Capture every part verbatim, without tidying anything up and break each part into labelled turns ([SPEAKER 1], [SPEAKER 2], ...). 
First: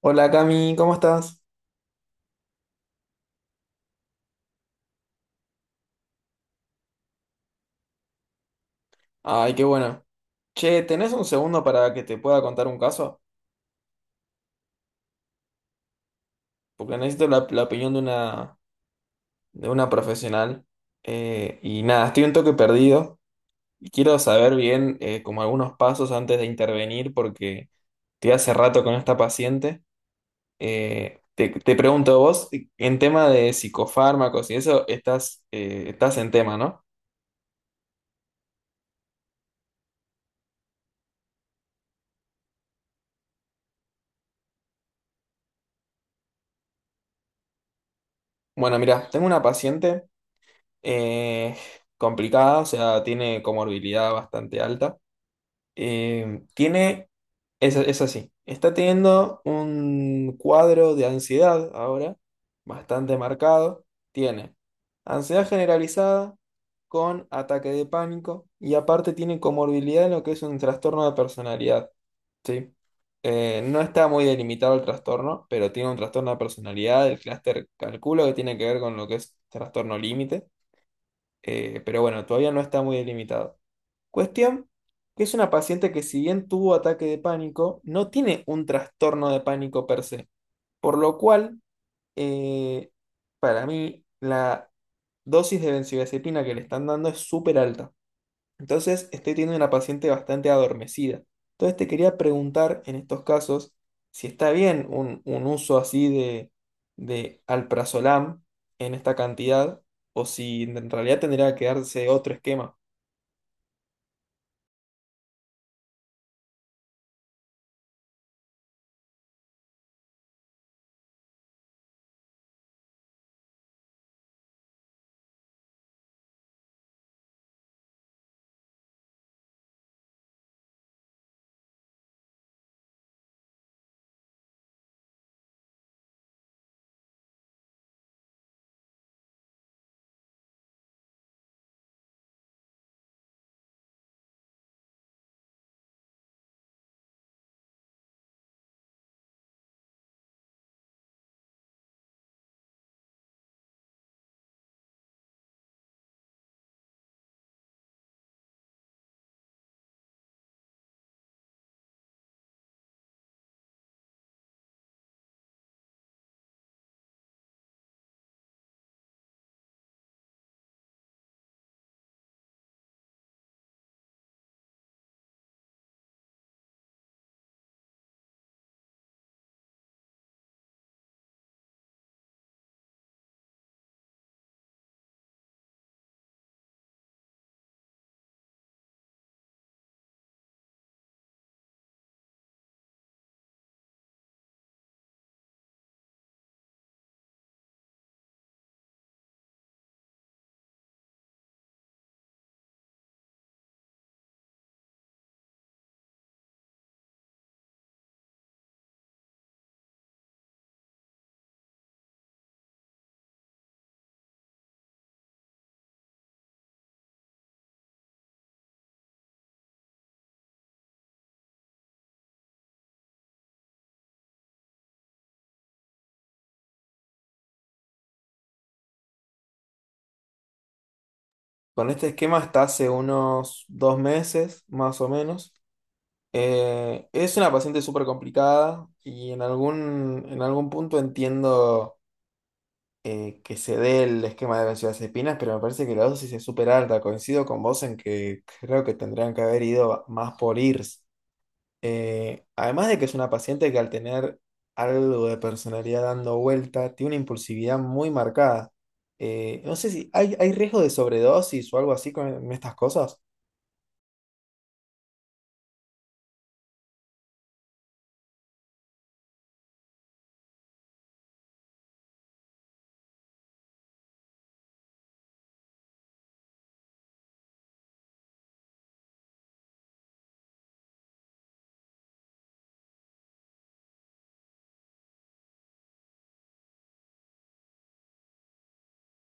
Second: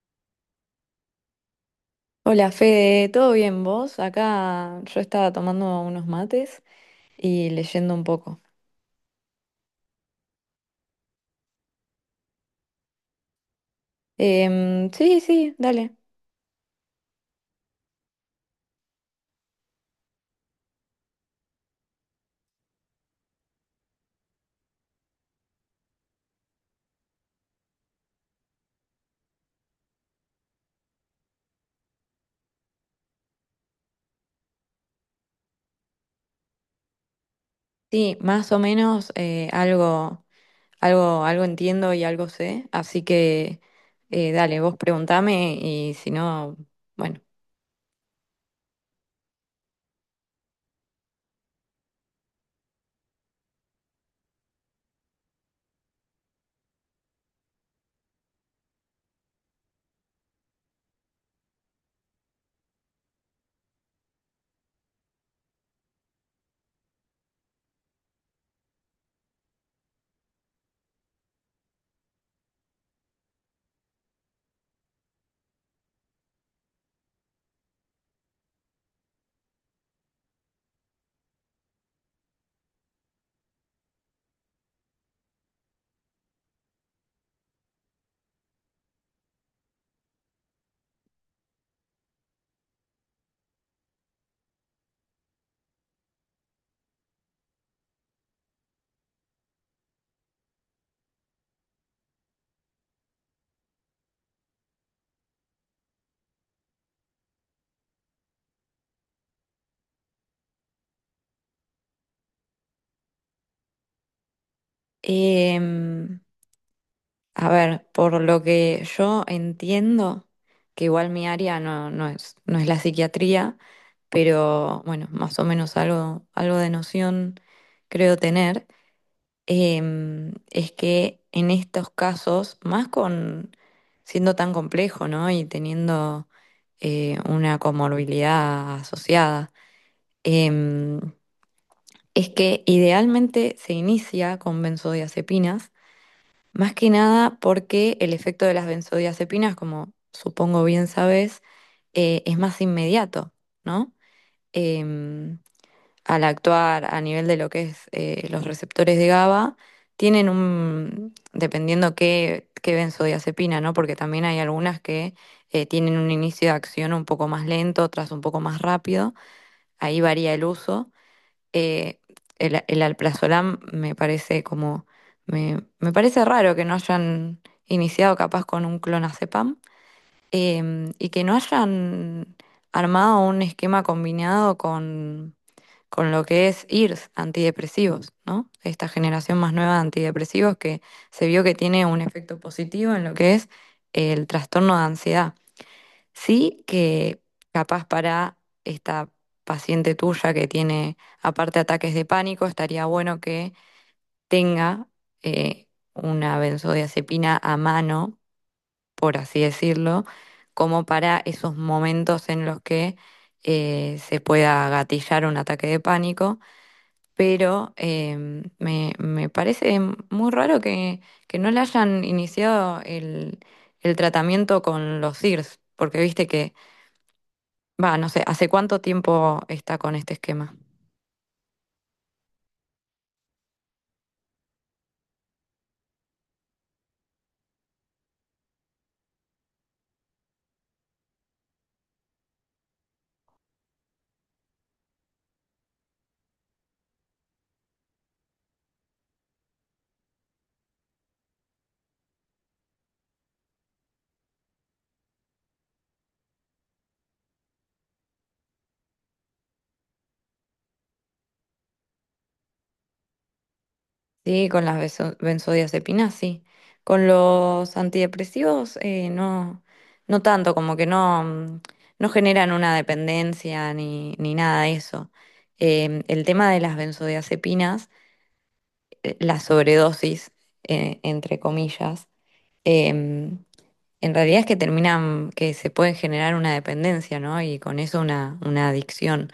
[SPEAKER 1] Hola Cami, ¿cómo estás?
[SPEAKER 2] Hola Fede, ¿todo bien vos? Acá yo estaba tomando unos mates y leyendo un poco.
[SPEAKER 1] Ay, qué bueno. Che, ¿tenés un segundo para que te pueda contar un caso?
[SPEAKER 2] Em, sí, sí, dale.
[SPEAKER 1] Porque necesito la, la opinión de una, de una profesional. Eh, y nada, estoy un toque perdido y quiero saber bien eh, como algunos pasos antes de intervenir porque estoy hace rato con esta paciente. Eh, te, te pregunto vos, en tema de psicofármacos y eso, estás, eh, estás en tema, ¿no?
[SPEAKER 2] Sí, más o menos eh, algo, algo, algo entiendo y algo sé, así que eh, dale, vos preguntame y si no, bueno.
[SPEAKER 1] Bueno, mira, tengo una paciente. Eh, complicada, o sea, tiene comorbilidad bastante alta. Eh, tiene, es, es así, está teniendo un cuadro de ansiedad ahora, bastante marcado. Tiene ansiedad generalizada con ataque de pánico y aparte tiene comorbilidad en lo que es un trastorno de personalidad, ¿sí? Eh, no está muy delimitado el trastorno, pero tiene un trastorno de personalidad, el clúster calculo que tiene que ver con lo que es trastorno límite. Eh, pero bueno, todavía no está muy delimitado. Cuestión que es una paciente que si bien tuvo ataque de pánico, no tiene un trastorno de pánico per se. Por lo cual, eh, para mí, la dosis de benzodiazepina que le están dando es súper alta. Entonces, estoy teniendo una paciente bastante adormecida. Entonces, te quería preguntar en estos casos si está bien un, un uso así de, de alprazolam en esta cantidad o si en realidad tendría que darse otro esquema.
[SPEAKER 2] Em, A ver, por lo que yo entiendo, que igual mi área no, no es, no es la psiquiatría, pero bueno, más o menos algo, algo de noción creo tener, em, es que en estos casos, más con siendo tan complejo, ¿no? Y teniendo eh, una comorbilidad asociada, em, es que idealmente se inicia con benzodiazepinas más que nada porque el efecto de las benzodiazepinas, como supongo bien sabes, eh, es más inmediato, ¿no? Em, Al actuar a nivel de lo que es eh, los receptores de GABA, tienen un, dependiendo qué, qué benzodiazepina, ¿no? Porque también hay algunas que eh, tienen un inicio de acción un poco más lento, otras un poco más rápido, ahí varía el uso, eh, el, el alprazolam me parece como, me, me parece raro que no hayan iniciado capaz con un clonazepam eh, y que no hayan armado un esquema combinado con, con lo que es I R S, antidepresivos, ¿no? Esta generación más nueva de antidepresivos que se vio que tiene un efecto positivo en lo que es el trastorno de ansiedad. Sí, que capaz para esta paciente tuya que tiene aparte ataques de pánico, estaría bueno que tenga eh, una benzodiazepina a mano, por así decirlo, como para esos momentos en los que eh, se pueda gatillar un ataque de pánico. Pero em, me, me parece muy raro que, que no le hayan iniciado el, el tratamiento con los S I R S, porque viste que Va, no sé, ¿hace cuánto tiempo está con este esquema?
[SPEAKER 1] Con este esquema está hace unos dos meses, más o menos. Eh, es una paciente súper complicada y en algún, en algún punto entiendo eh, que se dé el esquema de benzodiazepinas, pero me parece que la dosis es súper alta. Coincido con vos en que creo que tendrían que haber ido más por I R S. Eh, además de que es una paciente que al tener algo de personalidad dando vuelta, tiene una impulsividad muy marcada. Eh, no sé si hay, hay riesgo de sobredosis o algo así con en estas cosas.
[SPEAKER 2] Sí, con las beso- benzodiazepinas, sí. Con los antidepresivos, eh, no, no tanto, como que no, mm, no generan una dependencia ni, ni nada de eso. Em, el tema de las benzodiazepinas, eh, la sobredosis, eh, entre comillas, em, En realidad es que terminan, que se pueden generar una dependencia, ¿no? Y con eso una, una adicción.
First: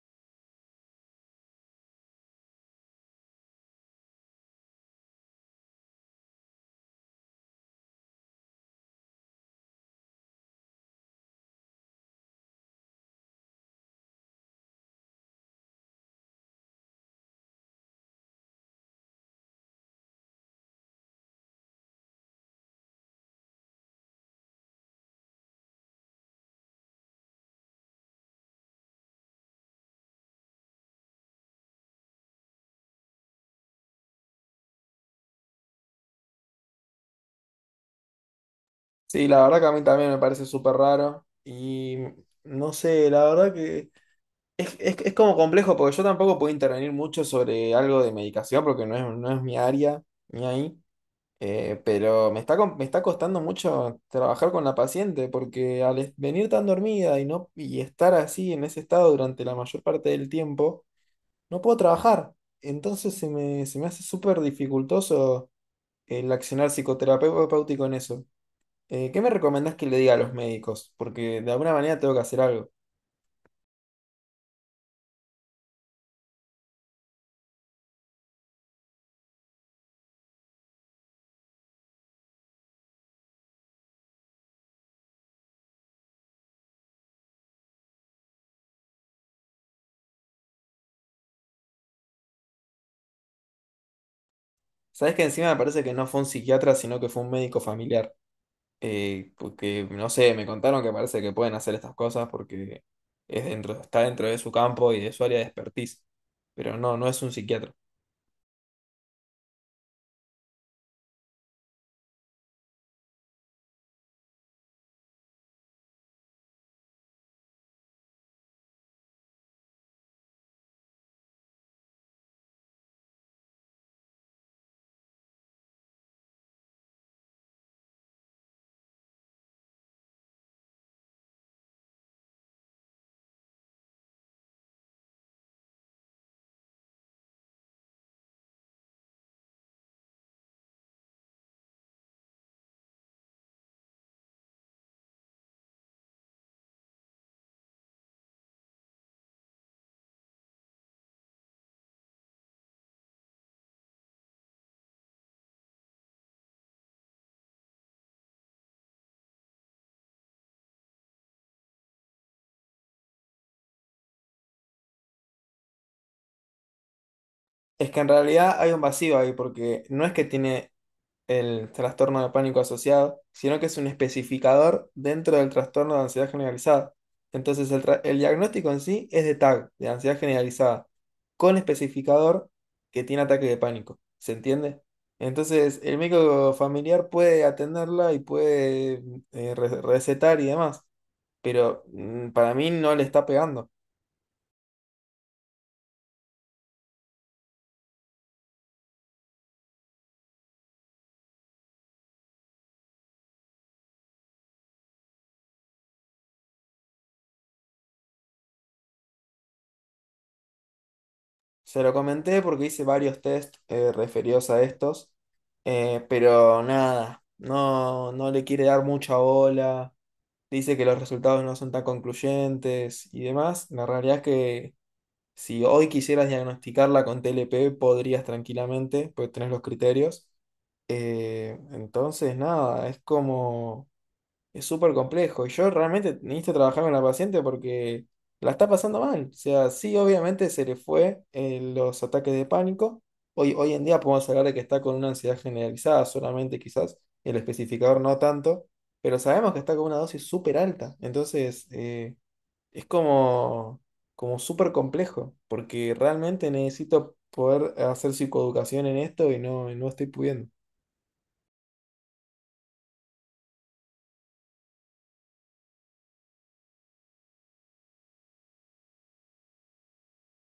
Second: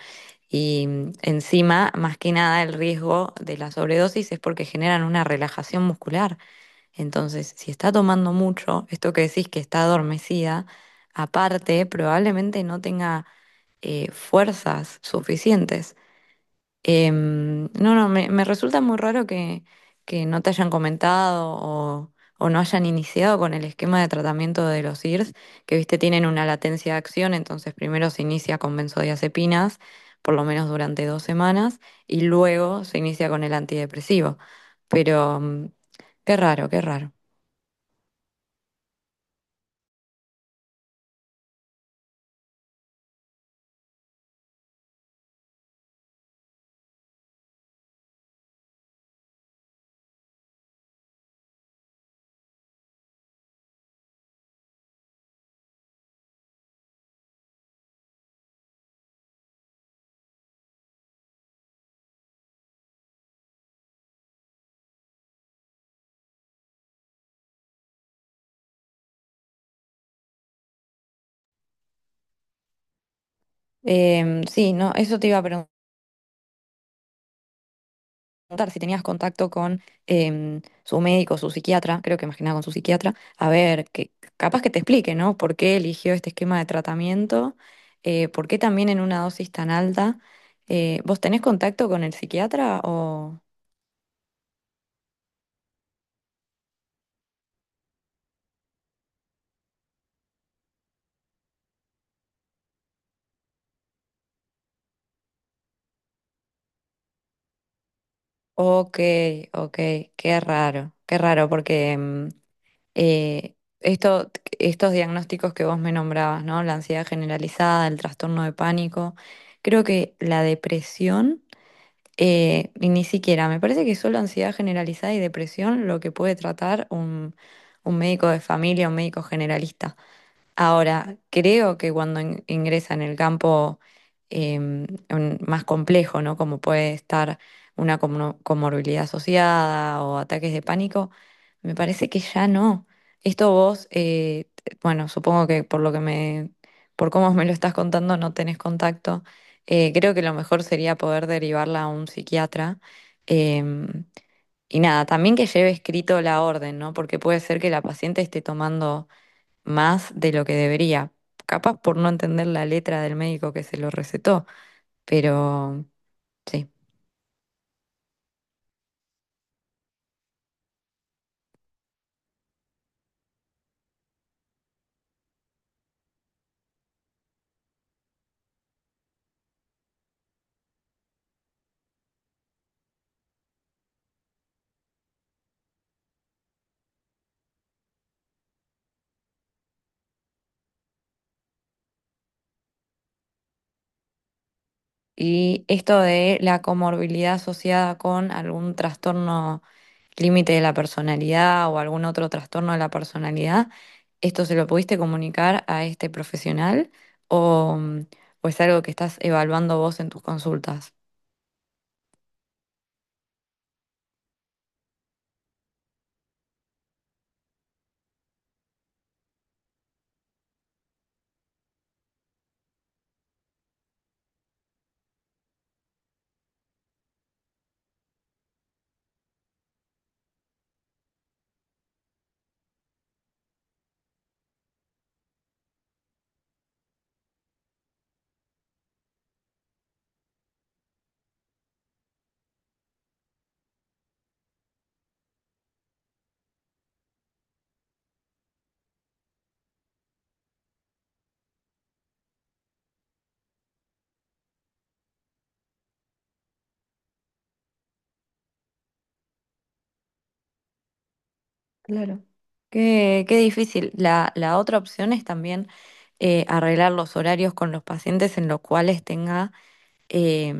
[SPEAKER 2] Y mm, encima, más que nada, el riesgo de la sobredosis es porque generan una relajación muscular. Entonces, si está tomando mucho, esto que decís que está adormecida, aparte, probablemente no tenga eh, fuerzas suficientes. Em, no, no, me, me resulta muy raro que, que no te hayan comentado o, o no hayan iniciado con el esquema de tratamiento de los I R S, que viste tienen una latencia de acción, entonces primero se inicia con benzodiazepinas, por lo menos durante dos semanas, y luego se inicia con el antidepresivo. Pero mm, qué raro, qué raro.
[SPEAKER 1] Sí, la verdad que a mí también me parece súper raro y no sé, la verdad que... Es, es, es como complejo porque yo tampoco puedo intervenir mucho sobre algo de medicación porque no es, no es mi área ni ahí, eh, pero me está, com- me está costando mucho trabajar con la paciente porque al es- venir tan dormida y, no, y estar así en ese estado durante la mayor parte del tiempo, no puedo trabajar. Entonces se me, se me hace súper dificultoso el accionar psicoterapéutico en eso. Eh, ¿qué me recomendás que le diga a los médicos? Porque de alguna manera tengo que hacer algo.
[SPEAKER 2] Em, sí, no, eso te iba a preguntar. preguntar si tenías contacto con em, su médico, su psiquiatra, creo que más que nada con su psiquiatra, a ver, que capaz que te explique, ¿no? ¿Por qué eligió este esquema de tratamiento? Eh, ¿por qué también en una dosis tan alta? Eh, ¿vos tenés contacto con el psiquiatra o?
[SPEAKER 1] Sabes que encima me parece que no fue un psiquiatra, sino que fue un médico familiar. Eh, porque, no sé, me contaron que parece que pueden hacer estas cosas porque es dentro, está dentro de su campo y de su área de expertise. Pero no, no es un psiquiatra.
[SPEAKER 2] Ok, ok, qué raro, qué raro, porque em, eh, esto, estos diagnósticos que vos me nombrabas, ¿no? La ansiedad generalizada, el trastorno de pánico, creo que la depresión. Eh, y ni siquiera, me parece que solo ansiedad generalizada y depresión lo que puede tratar un, un médico de familia, un médico generalista. Ahora, creo que cuando in- ingresa en el campo em, un- más complejo, ¿no? Como puede estar una comno- comorbilidad asociada o ataques de pánico, me parece que ya no. Esto vos, eh, t- bueno, supongo que por lo que me, por cómo me lo estás contando, no tenés contacto. Eh, creo que lo mejor sería poder derivarla a un psiquiatra. em, y nada, también que lleve escrito la orden, ¿no? Porque puede ser que la paciente esté tomando más de lo que debería. Capaz por no entender la letra del médico que se lo recetó, pero sí.
[SPEAKER 1] Es que en realidad hay un vacío ahí porque no es que tiene el trastorno de pánico asociado, sino que es un especificador dentro del trastorno de ansiedad generalizada. Entonces, el, tra- el diagnóstico en sí es de T A G, de ansiedad generalizada, con especificador que tiene ataque de pánico. ¿Se entiende? Entonces, el médico familiar puede atenderla y puede eh, re- recetar y demás, pero mm, para mí no le está pegando.
[SPEAKER 2] Y esto de la comorbilidad asociada con algún trastorno límite de la personalidad o algún otro trastorno de la personalidad, ¿esto se lo pudiste comunicar a este profesional o, o es algo que estás evaluando vos en tus consultas?
[SPEAKER 1] Se lo comenté porque hice varios test eh, referidos a estos, eh, pero nada, no, no le quiere dar mucha bola, dice que los resultados no son tan concluyentes y demás. La realidad es que si hoy quisieras diagnosticarla con T L P, podrías tranquilamente, pues tenés los criterios. Eh, entonces, nada, es como... Es súper complejo. Y yo realmente necesito trabajar con la paciente porque la está pasando mal. O sea, sí, obviamente se le fue eh, los ataques de pánico. Hoy, hoy en día podemos hablar de que está con una ansiedad generalizada solamente, quizás el especificador no tanto, pero sabemos que está con una dosis súper alta. Entonces, eh, es como, como súper complejo porque realmente necesito poder hacer psicoeducación en esto y no, y no estoy pudiendo.
[SPEAKER 2] Claro. Qué, qué difícil. La, la otra opción es también eh, arreglar los horarios con los pacientes en los cuales tenga, eh,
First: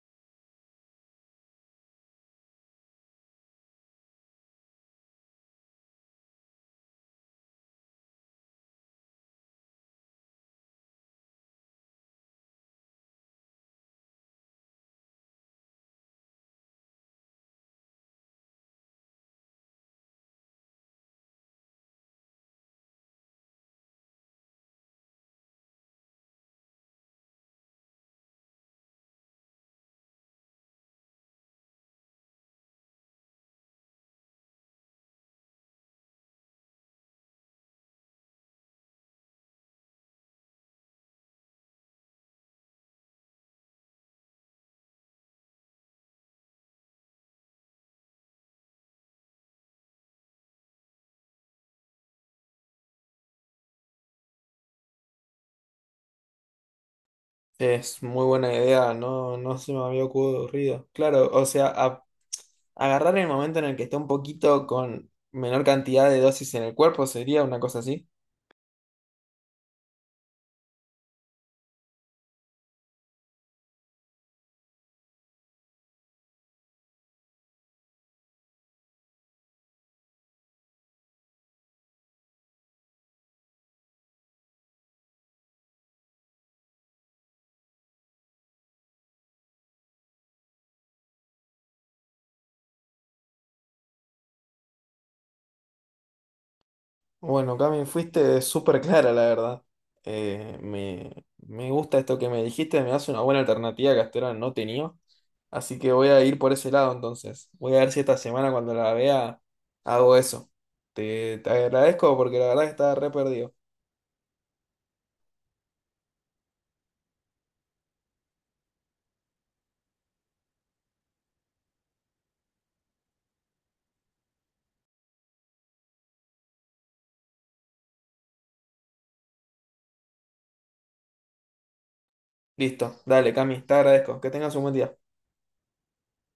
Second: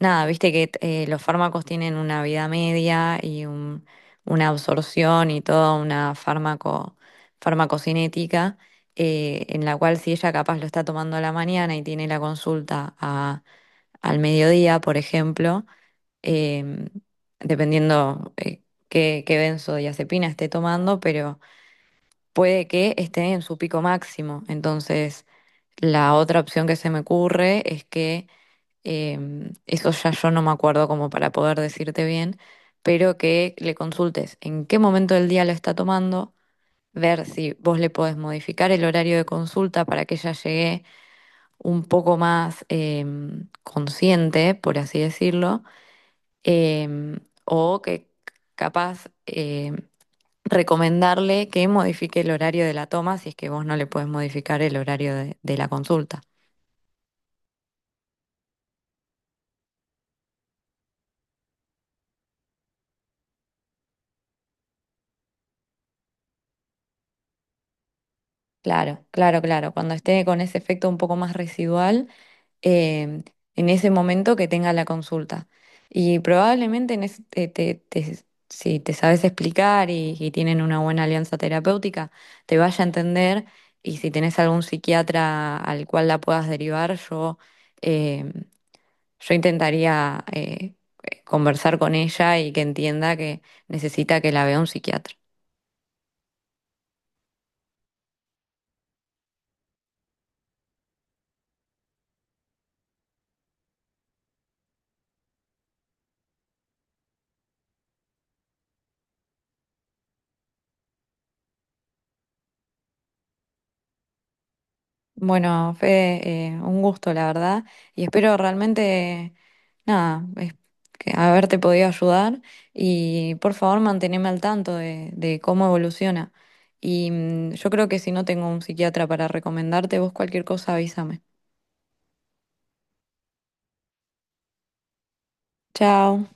[SPEAKER 2] nada, viste que eh, los fármacos tienen una vida media y un- una absorción y toda una fármaco, farmacocinética, eh, en la cual si ella capaz lo está tomando a la mañana y tiene la consulta a- al mediodía, por ejemplo, em, dependiendo... eh, qué, qué benzodiazepina esté tomando, pero puede que esté en su pico máximo. Entonces, la otra opción que se me ocurre es que, em, eso ya yo no me acuerdo como para poder decirte bien, pero que le consultes en qué momento del día lo está tomando, ver si vos le podés modificar el horario de consulta para que ella llegue un poco más em, consciente, por así decirlo, em, o que capaz... em, recomendarle que modifique el horario de la toma si es que vos no le podés modificar el horario de, de la consulta.
[SPEAKER 1] Es muy buena idea, no, no se me había ocurrido. Claro, o sea, a- agarrar el momento en el que está un poquito con menor cantidad de dosis en el cuerpo sería una cosa así.
[SPEAKER 2] Claro, claro, claro. Cuando esté con ese efecto un poco más residual, eh, en ese momento que tenga la consulta. Y probablemente en ese- te- te- te- si te sabes explicar y, y tienen una buena alianza terapéutica, te vaya a entender. Y si tenés algún psiquiatra al cual la puedas derivar, yo eh, Yo intentaría eh, conversar con ella y que entienda que necesita que la vea un psiquiatra.
[SPEAKER 1] Bueno, Cami, fuiste súper clara, la verdad. Eh, me, me gusta esto que me dijiste, me das una buena alternativa que hasta ahora no tenía. Así que voy a ir por ese lado entonces. Voy a ver si esta semana cuando la vea hago eso. Te, te agradezco porque la verdad que estaba re perdido.
[SPEAKER 2] Bueno, Fede, eh, un gusto, la verdad, y espero realmente, nada, es- que haberte podido ayudar y por favor manteneme al tanto de, de cómo evoluciona. Y mm, yo creo que si no tengo un psiquiatra para recomendarte, vos cualquier cosa avísame.
[SPEAKER 1] Listo, dale, Cami, te agradezco. Que tengas un buen día.
[SPEAKER 2] Chao.